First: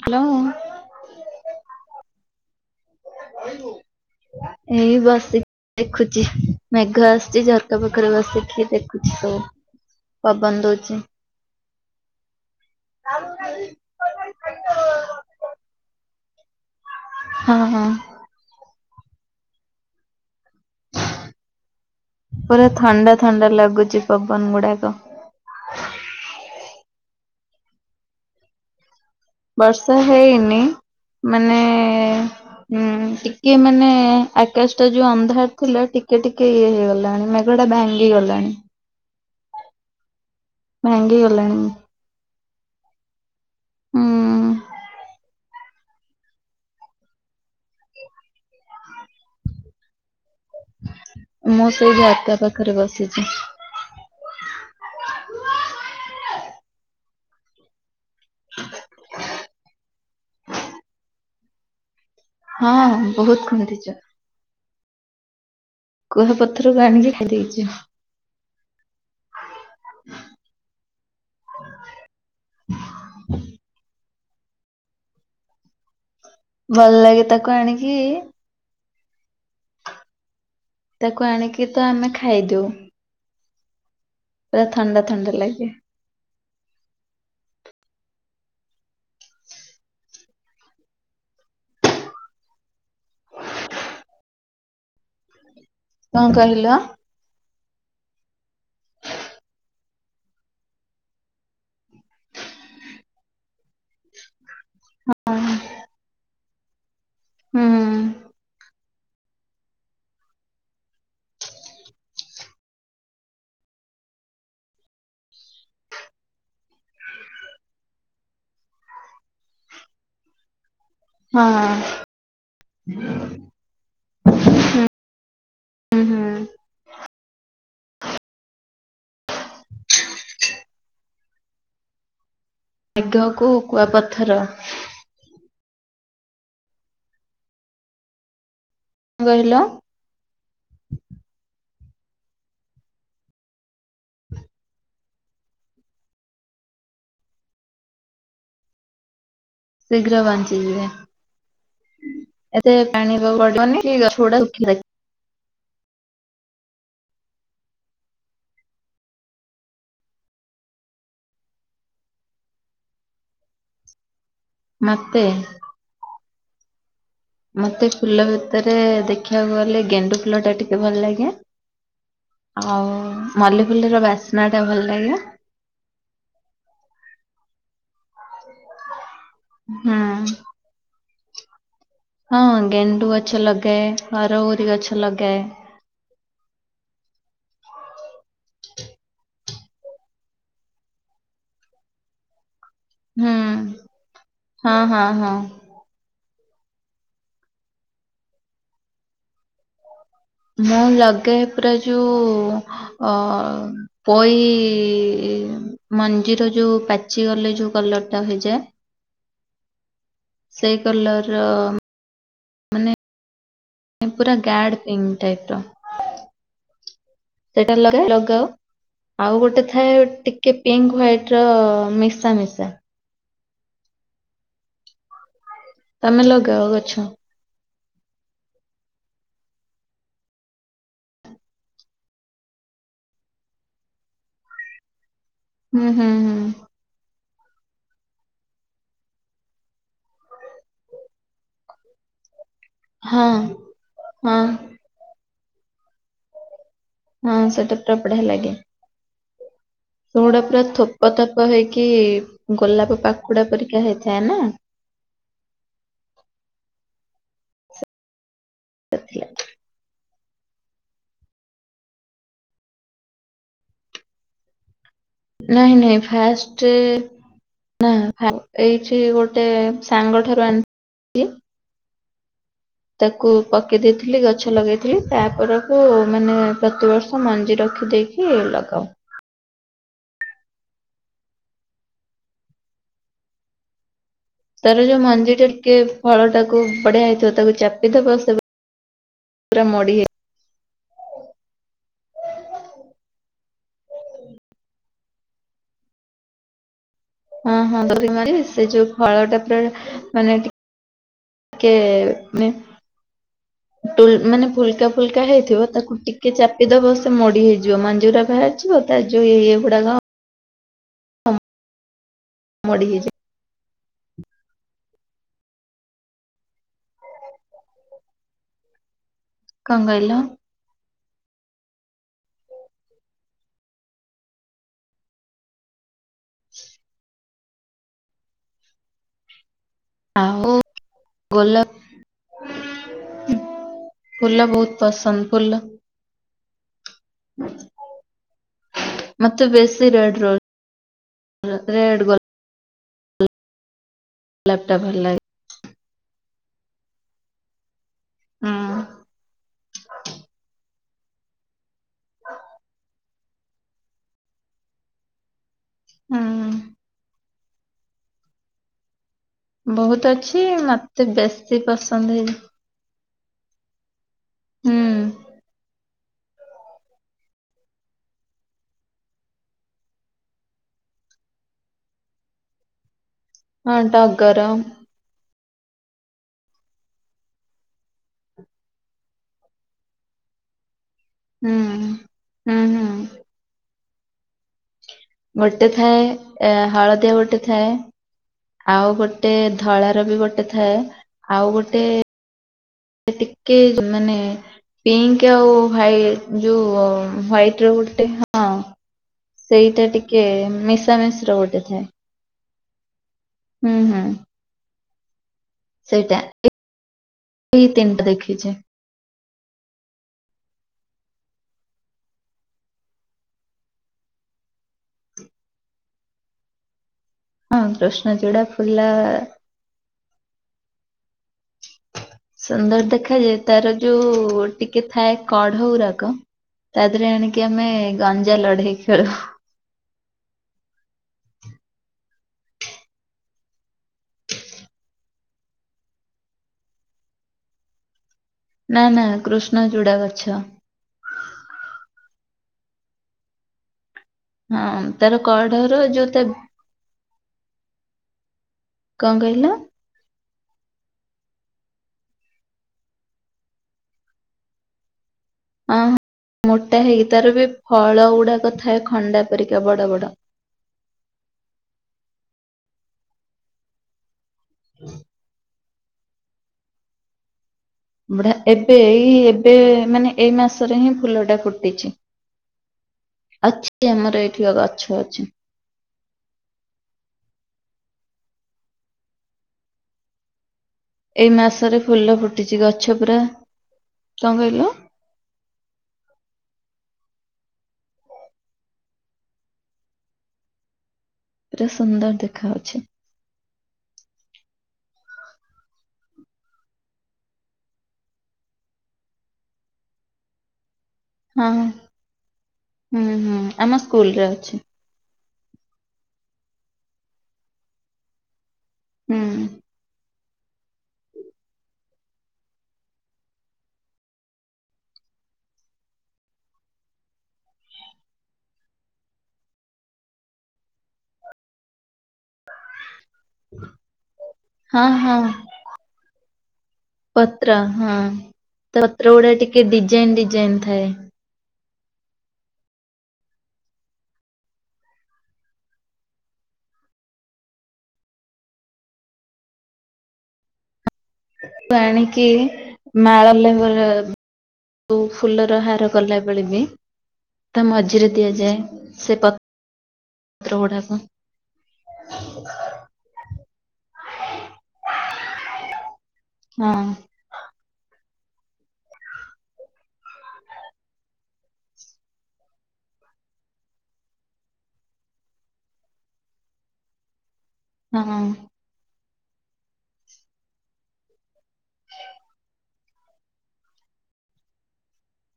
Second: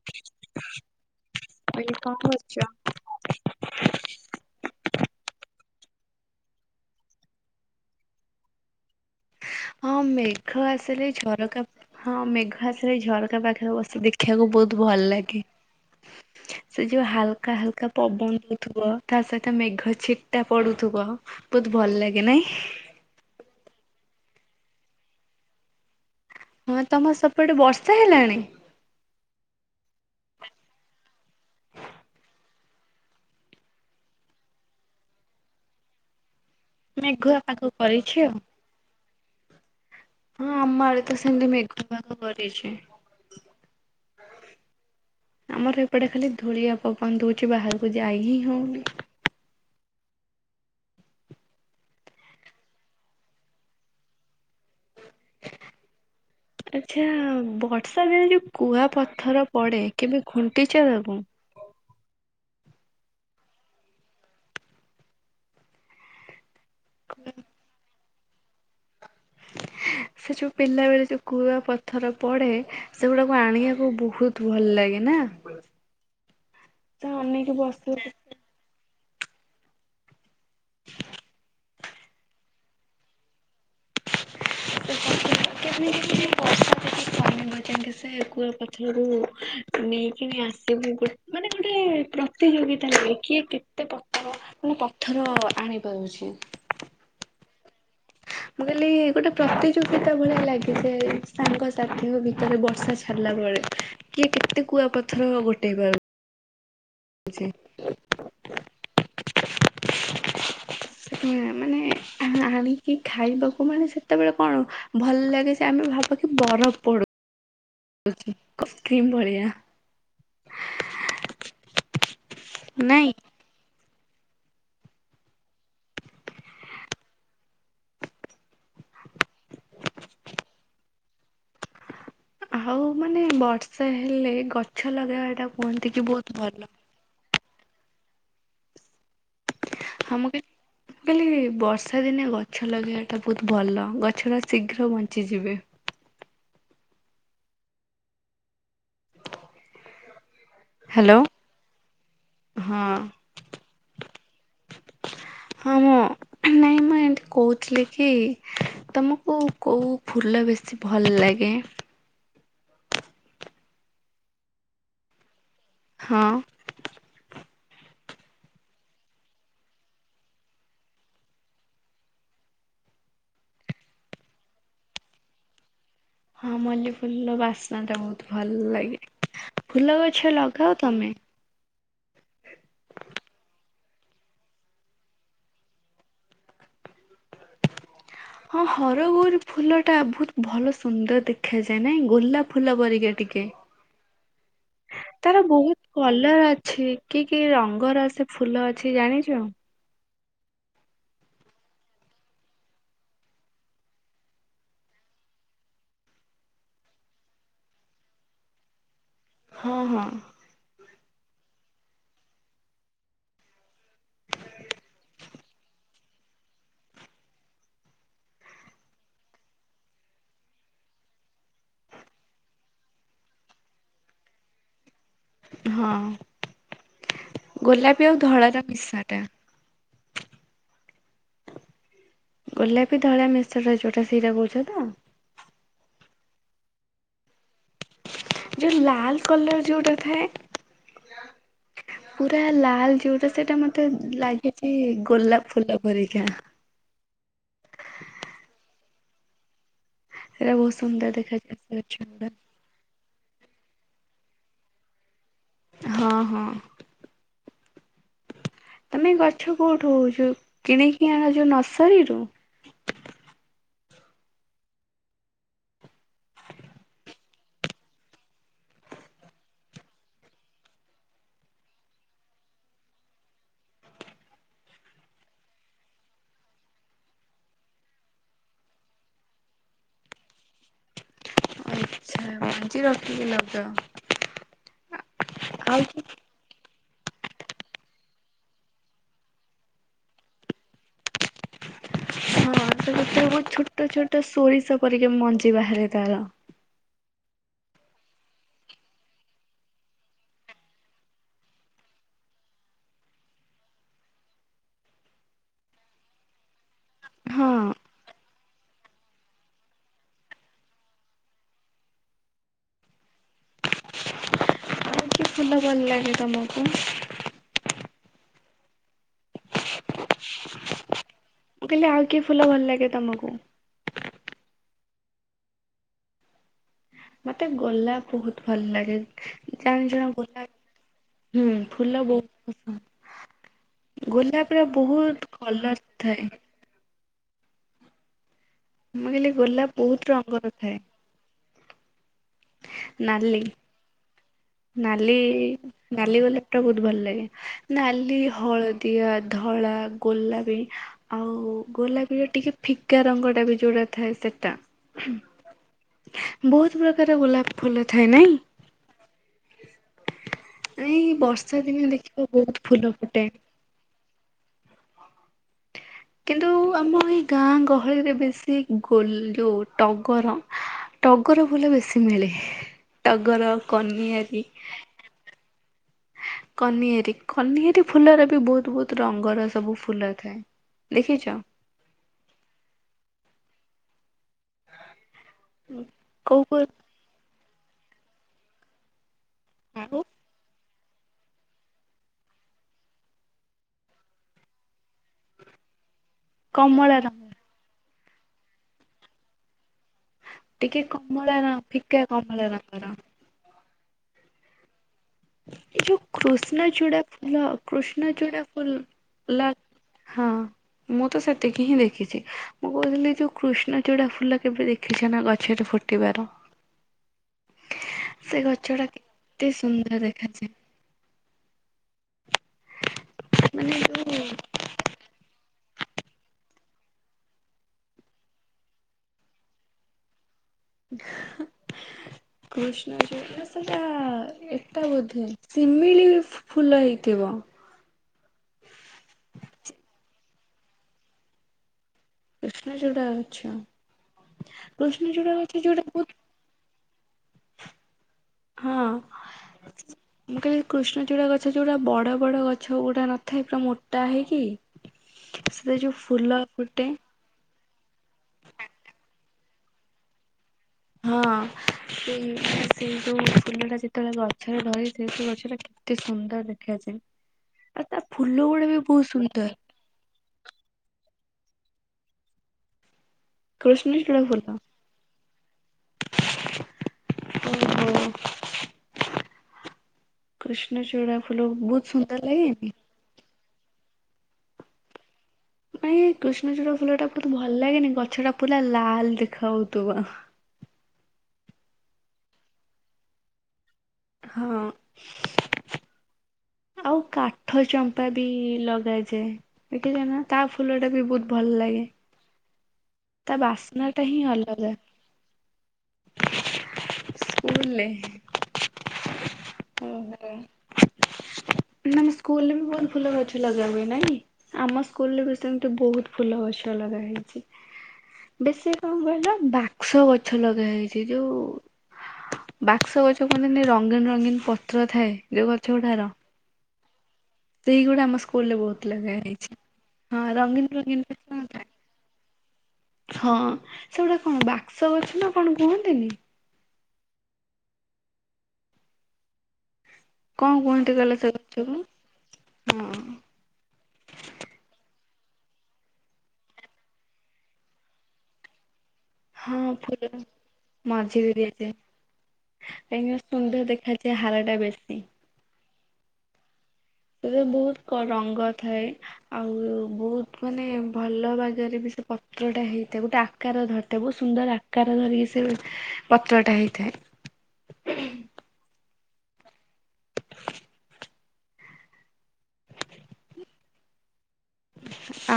Hello. ମୁଁ କଇଲି କଣ କରଚ? ଏଇ ବସି ଦେଖୁଚି ମେଘ ଆସୁଚି ଝରକା ପାଖରେ ବସିକି ଦେଖୁଚି ସବୁ। ହଁ ପବନ ମେଘ ଦଉଛି ଆସିଲେ ଝରକା ହଁ ମେଘ ଆସିରେ ଝରକା ପାଖରେ ବସି ଦେଖିବାକୁ ବହୁତ୍ ଭଲ୍ ଲାଗେ। ସେ ଯୋ ହାଲକା ହଁ ହଁ ହାଲକା ପବନ ଦଉଥିବ ତା ସହିତ ମେଘ ଛିଟା ପଡୁଥିବ ବହୁତ ଭଲ ଲାଗେ ନାଇଁ ପୁରା ଥଣ୍ଡା ଥଣ୍ଡା ଲାଗୁଚି ପବନ ଗୁଡାକ। ହଁ ତମ ସେପଟେ ବର୍ଷା ହେଲାଣି? ବର୍ଷା ହେଇନି ମାନେ ହୁଁ ଟିକେ ମାନେ ଆକାଶଟା ଯୋ ଅନ୍ଧାର ଥିଲା ଟିକେ ଟିକେ ଇଏ ହେଇ ଗଲାଣି ମେଘୁଆ ପାଗ ମେଟା ଭାଙ୍ଗି କରିଛି ଆଉ ଗଲାଣି। ହଁ ଆମ ଆରେ ତ ଭାଙ୍ଗି ସିନ୍ଦୀ ଗଲାଣି ମେଘ ପାଗ କରିଛି। ହୁଁ ଆମର ଏପଟେ ଖାଲି ଧୂଳିଆ ପବନ ଦଉଛି ବାହାରକୁ ଯାଇ ହିଁ ହଉନି। ମୁଁ ସେଇ ଜାତ୍ରା ପାଖରେ ବସିଛି। [unintelligible] ଆଚ୍ଛା ବର୍ଷା ଦିନ ଯୋଉ କୁଆ ପଥର ପଡ଼େ କେବେ ଖୁଣ୍ଟିଛ ତାକୁ। ହଁ ବହୁତ୍ ଖୁଣ୍ଟିଛ। କୁହାପଥରକୁ ଆଣିକି ଖାଇଦେଇଛ। ହଁ ଏ। ସେ ଯେଉ ପିଲାବେଳେ ଯେଉ କୁଆ ପଥର ପଡ଼େ ସେଗୁଡ଼ାକୁ ଆଣିବାକୁ ବହୁତ୍ ତୁ ଭଲ ଲାଗେ ନା। ଭଲ ତ ଲାଗେ ତାକୁ ଅନେଇକି ଆଣିକି ବସିବ ତାକୁ ଆଣିକି ତ ଆମେ ଖାଇଦଉ। ପୁରା ଥଣ୍ଡା ଥଣ୍ଡା ଲାଗେ। କେମିତି ବର୍ଷା ଯଦି କମିବ ଯାଇକି ସେ କୁଆ ପଥରକୁ ନେଇକି ଆସିବୁ ଗୋ ମାନେ ଗୋଟେ ପ୍ର ପ୍ରତିଯୋଗିତାରେ ହେଇକି କେତେ ପଥର ମୁଁ ପଥର ଆଣିବି। କଣ କହିଲ। ମୁଁ କହିଲି ଗୋଟେ ପ୍ରତିଯୋଗିତା ଭଳିଆ ଲାଗେ ଯେ ସାଙ୍ଗସାଥିଙ୍କ ଭିତରେ ବର୍ଷା ଛାଡ଼ିଲା ପରେ। କିଏ କେତେ କୁଆ ପଥର ଗୋଟେଇ ପାରୁ। ଅଛି। ହୁଁ [inaudible] ହୁଁ ମାନେ ଆ ଆଣିକି ଖାଇବାକୁ ମାନେ ସେତେବେଳେ କଣ ଭଲ ଲାଗେ ସେ ଆମେ ଭାବୁଥିଲୁ। ବରଫ୍ ପଡ। କ୍ରିମ୍ ଭଳିଆ। ନାଇଁ। ହଁ। ହୁଁ ହୁଁ। ଆଉ ମାନେ ମେଘକୁ ବର୍ଷା କୁଆପଥର ହେଲେ ଗଛ ଲଗେଇବା ଟା କୁହନ୍ତି କି ବହୁତ୍ ଭଲ। କଣ କହିଲ। ହଁ ମୁ କି କହିଲି ବର୍ଷା ଦିନେ ଗଛ ଲଗେଇବା ଟା ବହୁତ ଭଲ ଗଛ ଟା ଶୀଘ୍ର ବଞ୍ଚିଯିବେ। ଶୀଘ୍ର ବଞ୍ଚିଯିବେ। ହ୍ୟାଲୋ। ଏତେ ହଁ ପାଣିି ଦବନି କି ଗଛ ଗୁଡା ଉଠି ଯାଏ। ହଁ ମୁଁ ନାଇଁ ମୁଁ ଏମତି କହୁଥିଲି କି ତୁମକୁ କୋଉ ଫୁଲ ବେଶୀ ଭଲ ଲାଗେ। ମତେ। ହଁ। ମତେ ଫୁଲ ଭିତରେ ଦେଖିବାକୁ ଗଲେ ଗେଣ୍ଡୁ ଫୁଲ ଟା ଟିକେ ଭଲ ଲାଗେ। ଆଉ ମଲ୍ଲିଫୁଲର ବାସ୍ନା ଟା ଭଲ ଲାଗେ। ହଁ ମଲ୍ଲି ଫୁଲ ବାସ୍ନା ଟା ବହୁତ ଭଲ ଲାଗେ ହୁଁ। ଫୁଲ ଗଛ ଲଗାଅ ତମେ। ହଁ ଗେଣ୍ଡୁ ଗଛ ଲଗାଏ ହରଗୌରି ଗଛ ଲଗାଏ। ହଁ ହର ଗୌରି ଫୁଲ ଟା ବହୁତ୍ ଭଲ ସୁନ୍ଦର ଦେଖାଯାଏ ନାଇଁ ଗୋଲାପ ଫୁଲ ପରି। ଇଏ ଟିକେ ହୁଁ। ହଁ ହଁ ହଁ ତାର ବହୁତ୍ କଲର ଅଛି କି କି ରଙ୍ଗର ସେ ଫୁଲ ଅଛି ଜାଣିଛୁ ଆଉ। ମୁଁ ଲଗେଇ ପୁରା ଯୋଉ ଅ ପୋଇ ମଞ୍ଜିର ଯୋଉ ପାଚି ଗଲେ ଯୋଉ କଲର ଟା ହେଇଯାଏ। [inaudible] ହଁ ହଁ। ସେଇ କଲର। ମାନେ ପୁରା ଗଆଡ ପିଙ୍କ ଟାଇପ ର। ସେଟା ଲଗାଅ। ଆଉ ଗୋଟେ ଥାଏ ଟିକେ ପିଙ୍କ ହ୍ଵାଇଟ ର ମିଶା ମିଶା। ତମେ ଲଗାଅ ଗଛ। ଗୋଲାପି ଆଉ ଧଳାର ମିଶାଟା। ଗୋଲାପୀ ଧଳା ମିଶା ଯୋଉଟା ସିଟା କହୁଛ ତ। ହୁଁ ହୁଁ ହୁଁ। ଯୋଉ ଲାଲ କଲର ଯୋଉଟା ଥାଏ ପୁରା ଲାଲ। ଲାଲ୍ ହଁ ଯୋଉଟା ସେଇଟା ମତେ ହଁ ଲାଗିଛି ଗୋଲାପ ଫୁଲ ପରରିକା। ହଁ, ସେଟା ପୁରା ବଢିଆ ଲାଗେ। ଯୋଉ ଗୁଡ଼ା ସେଇଟା ପୁରା ବହୁତ ସୁନ୍ଦର ଥୋପ ଥୋପ ଦେଖାଯାଏ ସେ ହେଇକି ଗଛ ଗୁଡା ଗୋଲାପ ପାଖଡା ପରିକା ହେଇଥାଏ ନା। ହଁ ହଁ ତମେ। ଗଛ କେଉଁଠୁ ଆଣ ଯେଉଁ କିଣିକି ଆଣ ଯେଉଁ ନର୍ସରୀରୁ। ନହିଁ ନହିଁ ଫାର୍ଷ୍ଟ। ନା ଏଇଠ ଗୋଟେ ସାଙ୍ଗ ଠାରୁ ଆଣିଥିଲି। ତାକୁ ପକେଇ ଦେଇଥିଲି ଗଛ ଲଗେଇଥିଲି ତାପରକୁ ମାନେ ପ୍ରତିବର୍ଷ ମଞ୍ଜି ରଖିଦେଇକ ରଖିକି ଲଗାଉ। ଆଛ ମଞ୍ଜି ରଖିକି ଲାଗଅ। ତାର ଯଉ ମଞ୍ଜି ଟା ଟିକେ ଫଳ ଟାକୁ ଖୁବ୍ ବଢିଆ ହେଇଥିବ ତାକୁ ଚାପିଦବ ସେ ପୁ ପୁରା ମଡିି ହେଇ ହଁ ତା ଭିତରୁ ବହୁତ ଛୋଟ ଛୋଟ ସୋରିଷ ପରିକା ମଞ୍ଜି ବାହାରେ ତାର। ହଁ ହଁ ଦରି ମାରି ସେ ଯଉ ଫଳ ଟା ପୁରା ମାନେ ଟି କେ [inaudible] ଟୁଲ୍ ମାନେ ଫୁଲକା ଫୁଲକା ହେଇଥିବ ତାକୁ ଟିକେ ଚାପି ଦବ ମୋଡି ହଁ ହେଇଯିବ ମଞ୍ଜିଗୁରା ବାହାରି ଯିବ ତା ଯଉ ଇଏ ଗୁଡାକ ମୋଡି ହେଇଚି ଆଉ ଫୁଲ ଭଲ ଲାଗେ ତମକୁ କଣ କହିଲ [inaudible] ମୁଁ କହିଲି ଆଉ କି ଫୁଲ ଭଲ ଲାଗେ ତମକୁ? ମତେ ଗୋଲାପ୍ ବହୁତ ଭଲ ଲାଗେ। ଜଣେ ଜଣେ ଆଉ ଗୋଲାପ୍ ହୁଁ ଗୋଲାପ ଫୁଲ ବହୁତ ପସନ୍ଦ। ଫୁଲ ଗୋଲାପ୍ ର ପସନ୍ଦ ବହୁତ ଫୁଲ କଲର୍ ଥାଏ। [inaudible] ମୁଁ କହିଲି ମତେ ଗୋଲାପ୍ ବହୁତ ରଙ୍ଗର ଥାଏ। ର ରେଡ୍ ଗୋଲା ନାଲି ଗୋଲାପ ଟା ଭଲ ନାଲି ଲାଗେ। ନାଲି ଗୋଲାପଟା ବହୁତ ଭଲ ଲାଗେ ନାଲି, ହୁଁ। ହଳଦିଆ, ଧ ଧଳା, ଗୋଲାପି ଆଉ ଗୋଲାପିର ଟିକେ ଫିକା ରଙ୍ଗ ଟା ବି ଯଉଟା ଥାଏ ସେଟା। ହୁଁ ବହୁତ୍ ପ୍ରକାରର ଗୋଲାପ ଫୁଲ ଥାଏ ନାଇଁ? ବହୁତ ଅଛି ଏଇ ମତେ ବର୍ଷା ବେଶୀ ଦିନେ ପସନ୍ଦ ଦେଖିବ ହେଇ ବହୁତ ଫୁଲ ଫୁଟେ ହୁଁ। କିନ୍ତୁ ଆମ ଏଇ ଗାଁ ଗହଳିରେ ବେଶୀ ଗୋଲ ଯଉ ଟଗର ଟଗର ଫୁଲ ବେଶୀ ମିଳେ ଟଗର, ହଁ କନିଏରି ଟଗର ହୁଁ କନିଏରି କନିଏରି ଫୁଲରେ ବି ବହୁତ ବହୁତ ରଙ୍ଗର ସବୁ ଫୁଲ ଥାଏ। ଦେଖିଚ? ହୁଁ, ହୁଁ, ହୁଁ ଗୋଟେ କୋଉ ଥାଏ କୋଉ ହଳଦିଆ ଗୋଟେ ଥାଏ। ଆଉ ଗୋ ଟେ ଧଳା ଆଉ ର ବି ଗୋଟେ ଥାଏ। ଆଉ ଗୋଟେ ସେ ଟିକେ ମାନେ ପିଙ୍କ୍ ଟିକେ ଆଉ ହ୍ୱାଇଟ ଯୋଉ କମଳା ରଙ୍ଗ ହ୍ଵାଇଟ ର ଗୋଟେ ହଁ, ସେଇଟା ଟିକ କେ ଟିକେ ମିଶାମିଶି କମଳା ର ଗୋଟେ ଥାଏ। ଫିକା କମଳା ରଙ୍ଗର। ହୁଁ, ହୁଁ। ଏ ଯଉ ସେଇଟା କୃଷ୍ଣଚୂଡ଼ା ଫୁଲ, ଏଇ ତିନିଟା କୃଷ୍ଣଚୂଡ଼ା ଦେଖିଛି ଫୁଲ ଲା ହଁ। ମୁଁ ତ ସେତିକି ହିଁ ଦେଖିଚି। ମୁଁ କହୁଥିଲି ଯଉ କୃଷ୍ଣଚୂଡ଼ା ଫୁଲ କେବେ ଦେଖିଛ ନା ଗଛରେ ଫୁଟ୍ ଫୁଟିବାର? ହଁ, କୃଷ୍ଣଚୂଡ଼ା ଫୁଲ ଏତେ ସୁନ୍ଦର ଦେଖାଯାଏ। ସୁନ୍ଦର ଦେଖାଯାଏ, ତାର ମାନେ ଯଉ ଯୋଉ ଟି ଟିକେ ଥାଏ କଢଗୁରାକ। ତା ଦେହରେ ଆଣିକି ଆମେ ଗଞ୍ଜା ଲଢେଇ ଖେଳୁ। [inaudible] କୃଷ୍ଣଚୂଡ଼ା ସେଟା ଏଟା ବୋଧେ। ଶିମିଳି ଫୁଲ ହେଇଥିବ। ନା, ନା, କୃଷ୍ଣଚୂଡ଼ା ଗଛ। କୃଷ୍ଣଚୂଡ଼ା ଗଛ। ହଁ ତାର କୃଷ୍ଣଚୂଡ଼ା ଗଛ କଢର ଯଉଟାକି ବହୁ ଯୋଉ ତା ହଁ କଣ କହିଲ ମୁଁ କହିଲି କୃଷ୍ଣଚୂଡ଼ା ଗଛ ଯୋଉଟା ବଡ ବଡ ଗଛ ଗୋଟା ନଥାଏ, ପୁରା ମୋଟା ହେଇକି? ସେଥିରେ ଯୋଉ ଫୁଲ ଅ ମୋଟା ଫୁଟେ ହେଇକି, ତାର ବି ଫଳ ଗୁଡାକ ଥାଏ ଖଣ୍ଡା ପରିକା ବଡ ବଡ। ହଁ ସେ ସେଇ ଯୋଉ ଫୁଲଟା ଯେତେବେଳେ ଗଛରେ ଧରେ ସେ ଗଛଟା କେତେ ସୁନ୍ଦର ଦେଖାଯାଏ। ଆଉ ତା ବଢିଆ ଫୁଲ ଗୁଡ଼ା ଏବେ ବି ବହୁତ ଏଇ ସୁନ୍ଦର। ଏବେ ମାନେ ଏଇ ମାସରେ ହିଁ ଫୁଲ ଟା ଫୁଟିଛି। ଅଛି କୃଷ୍ଣଚୂଡ଼ା ଆମର ଫୁଲ ଏଇଠି ଗଛ ଅଛି। ଓ ହୋ। କୃଷ୍ଣଚୂଡ଼ ଏଇ ମାସରେ ଫୁଲ ଫୁଟିଚି। ଗଛ ପୁରା। କଣ କହିଲେ? ନାଇ କୃଷ୍ଣଚୂୁଡା ଫୁଲ ଟା ବହୁତ ଭଲ ଲାଗେନି, ଗଛ ଟା ପୁର ଲାଲ ଦେଖା ହାଉଥିବା। ପୁରା ସୁନ୍ଦର ଦେଖା ଯାଉଛି। ହଁ। ଆଉ କାଠ ଚମ୍ପା ବି ଲଗାଯାଏ। ଏଠି ଯା ନା ତା ଫୁଲ ଟା ବି ବହୁତ, ହଁ ଭଲ ହଁ ଲାଗେ। ହୁଁ ତା ହୁଁ ଆମ ବାସ୍ନା ଟା ହିଁ ସ୍କୁଲରେ ଅଛି। ଅଲଗା। ସ୍କୁଲ ନାହିଁ ହୁଁ। ତମ ସ୍କୁଲ ରେ ବି ବହୁତ ଫୁଲ ଗଛ ଲଗା ହୁଏ, ନାଇଁ? ଆମ ସ୍କୁଲରେ ବି ସେମିତି ବହୁତ ଫୁଲ ଗଛ ଲଗା ହେଇଚି। ବେଶୀ କଣ କହିଲ ବାକ୍ସ ଗଛ ଲଗା ହେଇଛି। ଯୋଉ ବାକ୍ସ ଗଛ କୁହନ୍ତିନି, ରଙ୍ଗୀନ ରଙ୍ଗୀନ ହଁ ପତ୍ର ଥାଏ ହଁ ଯୋଉ ଗଛ ଗୁଡାର। ପତ୍ର ହଁ ସେଇଗୁଡା ଆମ ସ୍କୁଲରେ ତା ବହୁତ ପତ୍ର ଲଗା ଗୁଡା ହେଇଛି, ଟିକେ ଡିଜାଇନ ହଁ ଡିଜାଇନ ରଙ୍ଗୀନ୍ ଥାଏ। ରଙ୍ଗୀନ୍ ଫୁଲ ହୁଅନ୍ତା ହଁ ସେଗୁଡ଼ା କଣ ବାକ୍ସ ଅଛି ନା କଣ କୁହନ୍ତିନି? କଣ କୁହନ୍ତି କହିଲ ସେ ଗଛକୁ? ବାଣିକି ହଁ। ମାଳ ଲ ବୁ ଫୁଲର ହାର କଲା ବେଳେ ବି ତା ମଝିରେ ଦିଆଯାଏ। ସେ ହଁ ଫୁଲ ପତ୍ର ଗୁଡାକ ମଝିରେ ଦିଆଯାଏ। କାହିଁକି ନା ସୁନ୍ଦର ଦେଖାଯାଏ ହାରା ଟା ବେଶୀ। ହଁ। ସେଥିରେ ବହୁତ କ ରଙ୍ଗ ଥାଏ। ଆଉ ବହୁତ ମାନେ ଭଲ ଭାଗରେ ବି ସେ ପତ୍ରଟା ହେଇଥାଏ ଗୋଟେ ଆ ଆକାର ଧରିଥାଏ ବହୁତ ସୁନ୍ଦର ଆକାର ଧରିକି ସେ ପତ୍ରଟା ହେଇଥାଏ। ହଁ। [inaudible] [inaudible]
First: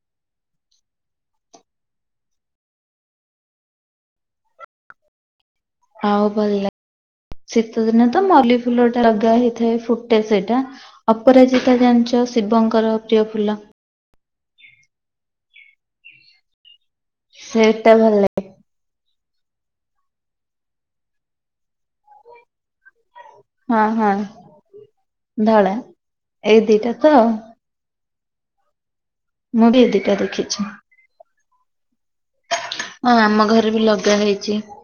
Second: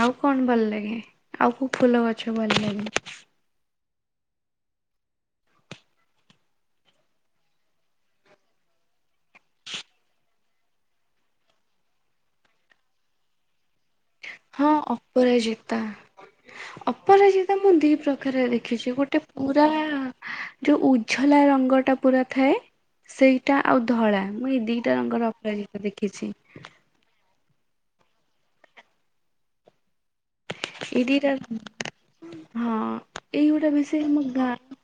ଆଉ କଣ ଭଲ ଲାଗେ? ଆଉ କୋଉ ଫୁଲ ଗଛ ଭଲ ଲାଗେ? ଆଉ ଭଲ ଲାଗେ ଶୀତ ଦିନେ ତ ମଲ୍ଲି ଫୁଲ ଟା ଲଗା ହେଇଥାଏ ଫୁଟେ ସେଇଟା ଅପରାଜିତା ଜାଣିଚ ଶିବଙ୍କର ପ୍ରିୟ ଫୁଲ। ହଁ ଅପରାଜିତା ଅପରାଜିତା ମୁଁ ସେଇଟା ଦି ଭଲ ଲାଗେ ପ୍ରକାର ଦେଖିଛି ଗୋଟେ ପୁରା ଯୋଉ ଉଝଲା ରଙ୍ଗ ଟା ପୁରା ଥାଏ ସେଇଟା ଆଉ ହଁ ହଁ। ଧଳା, ମୁଁ ଏଇ ଦିଟା ରଙ୍ଗର ଧଳା ଅପରାଜିତା ଦେଖିଛି। ଏଇ ଦିଟା ତ ମୁଁ ବି ଏ ଦିଟା ଦେଖିଛି। ଏ ଦିଇଟା ହଁ ଏଇ ଆମ ଗୋଡା ଘରେ ବି ବେଶୀ ଲଗା ଆମ ହେଇଛି ଗାଁ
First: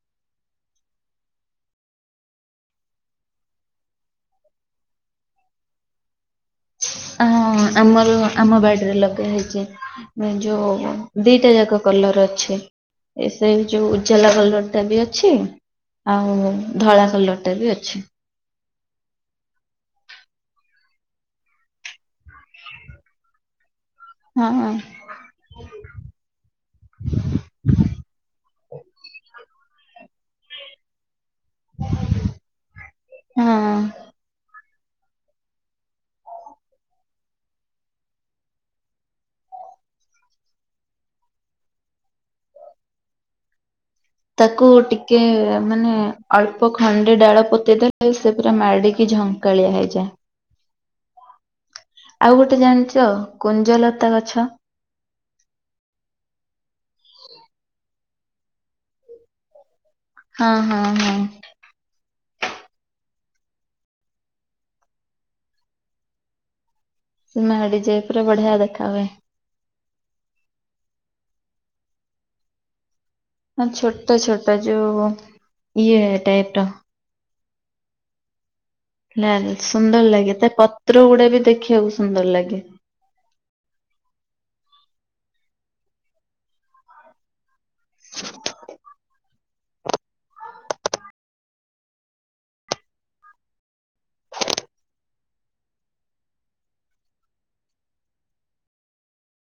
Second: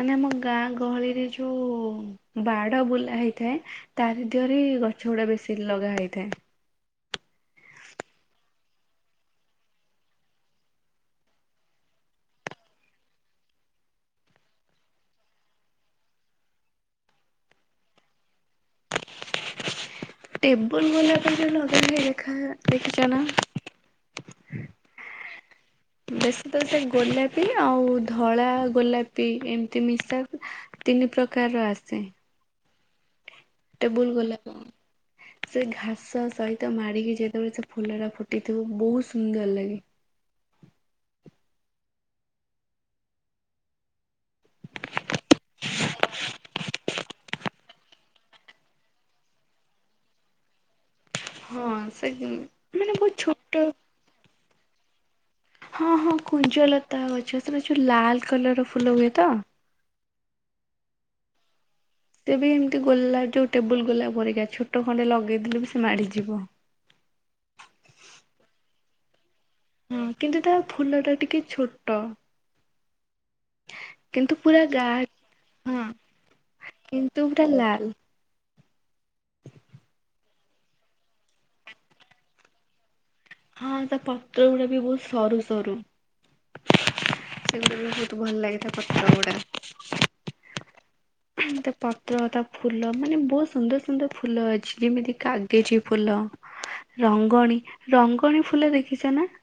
ମାନେ ଆମ ଗାଁ ଗହଳିରେ ଯୋଉ ବାଡ଼ ବୁଲା ହେଇଥାଏ ତାରିଦିହରେ ଗଛ ଗୁଡା ବେଶୀ ଲଗା ହେଇଥାଏ। ହଁ ଆମର ଆମ ବାଡିରେ ଲଗା ହେଇଛି। ହୁଁ ଯୋଉ ଦିଟା ଯାକ କଲର ଅଛି। ଏ ସେଇ ଯୋଉ ଉଜାଲା କଲର ଟା ବି ଅଛି ଆଉ ଧଳା କଲର ଟା ବି ଅଛି। ଟେବୁଲ ଗୋଲାପରେ ଯୋଉ ଲଗାହୁଏ ଦେଖା ଦେଖିଛ ନା? ହଁ। ବେଶୀ ତ ସେଇ ଗୋଲାପୀ ଆଉ ଧଳା ଗୋଲାପି ଏମିତି ମିଶା ତିନି ପ୍ରକାରର ଆସେ। ଟେବୁଲ୍ ଗୋଲାପ। ସେ ଘାସ ସହିତ ମାଡିକି ଯେତେବେଳେ ସେ ଫୁଲଟା ଫୁଟିଥିବ ବହୁତ ସୁନ୍ଦର ଲାଗେ। ତାକୁ ଟିକେ ମାନେ ଅଳ୍ପ ଖଣ୍ଡେ ଡାଳ ପୋତିଦେଲେ ସେ ପୁରା ମାଡିକି ଝ କାଳିଆ ହେଇଯାଏ। ହଁ ସେ ଆଉ ଗୋଟେ ଜାଣିଛ ମାନେ ବହୁତ ଛୋଟ କୁଞ୍ଜଲତା ଗଛ ହଁ ହଁ କୁଞ୍ଜଲତା ଗଛ ସେଟା ଯୋଉ ଲାଲ କଲରର ଫୁଲ ହୁଏ ତ? ହଁ ହଁ ହଁ। ସେ ବି ଏମିତି ଗୋଲା ଯୋଉ ଟେବୁଲ୍ ଗୋଲାପ ପରିକା ଛୋଟ ଖଣ୍ଡେ ଲଗେଇଦେଲେ ବି ସେ ମାଡିଯିବ। ସେ ମାଡି ଯାଏ ପୁରା ବଢିଆ ଦେଖା ହୁଏ। ହଁ କିନ୍ତୁ ତା ଫୁଲ ଟା ଟିକେ ଛୋଟ। ହଁ ଛୋଟ କିନ୍ତୁ ଛୋଟ ପୁରା ଗା ଯୋଉ ଇଏ ଟାଇପର ତୁ ପୁରା ଲାଲ। ନା ସୁନ୍ଦର ଲାଗେ ତା ପତ୍ର ଗୁଡା ବି ଦେଖିବାକୁ ସୁନ୍ଦର ଲାଗେ। ହଁ ତା ପତ୍ର ଗୁଡା ବି ବହୁତ୍ ସରୁ ସରୁ। ସେଗୁଡା ବି ବହୁତ ଭଲ ଲାଗେ ତା ପତ୍ର ଗୁଡ଼ା। ତା ପତ୍ର ତା ଫୁଲ ମାନେ ବହୁତ୍ ସୁନ୍ଦର ସୁନ୍ଦର ଫୁଲ ଅଛି ଯେମିତି କାଗେଜି ଫୁଲ। ରଙ୍ଗଣୀ ରଙ୍ଗଣୀ ଫୁଲ ଦେଖିଛ ନା।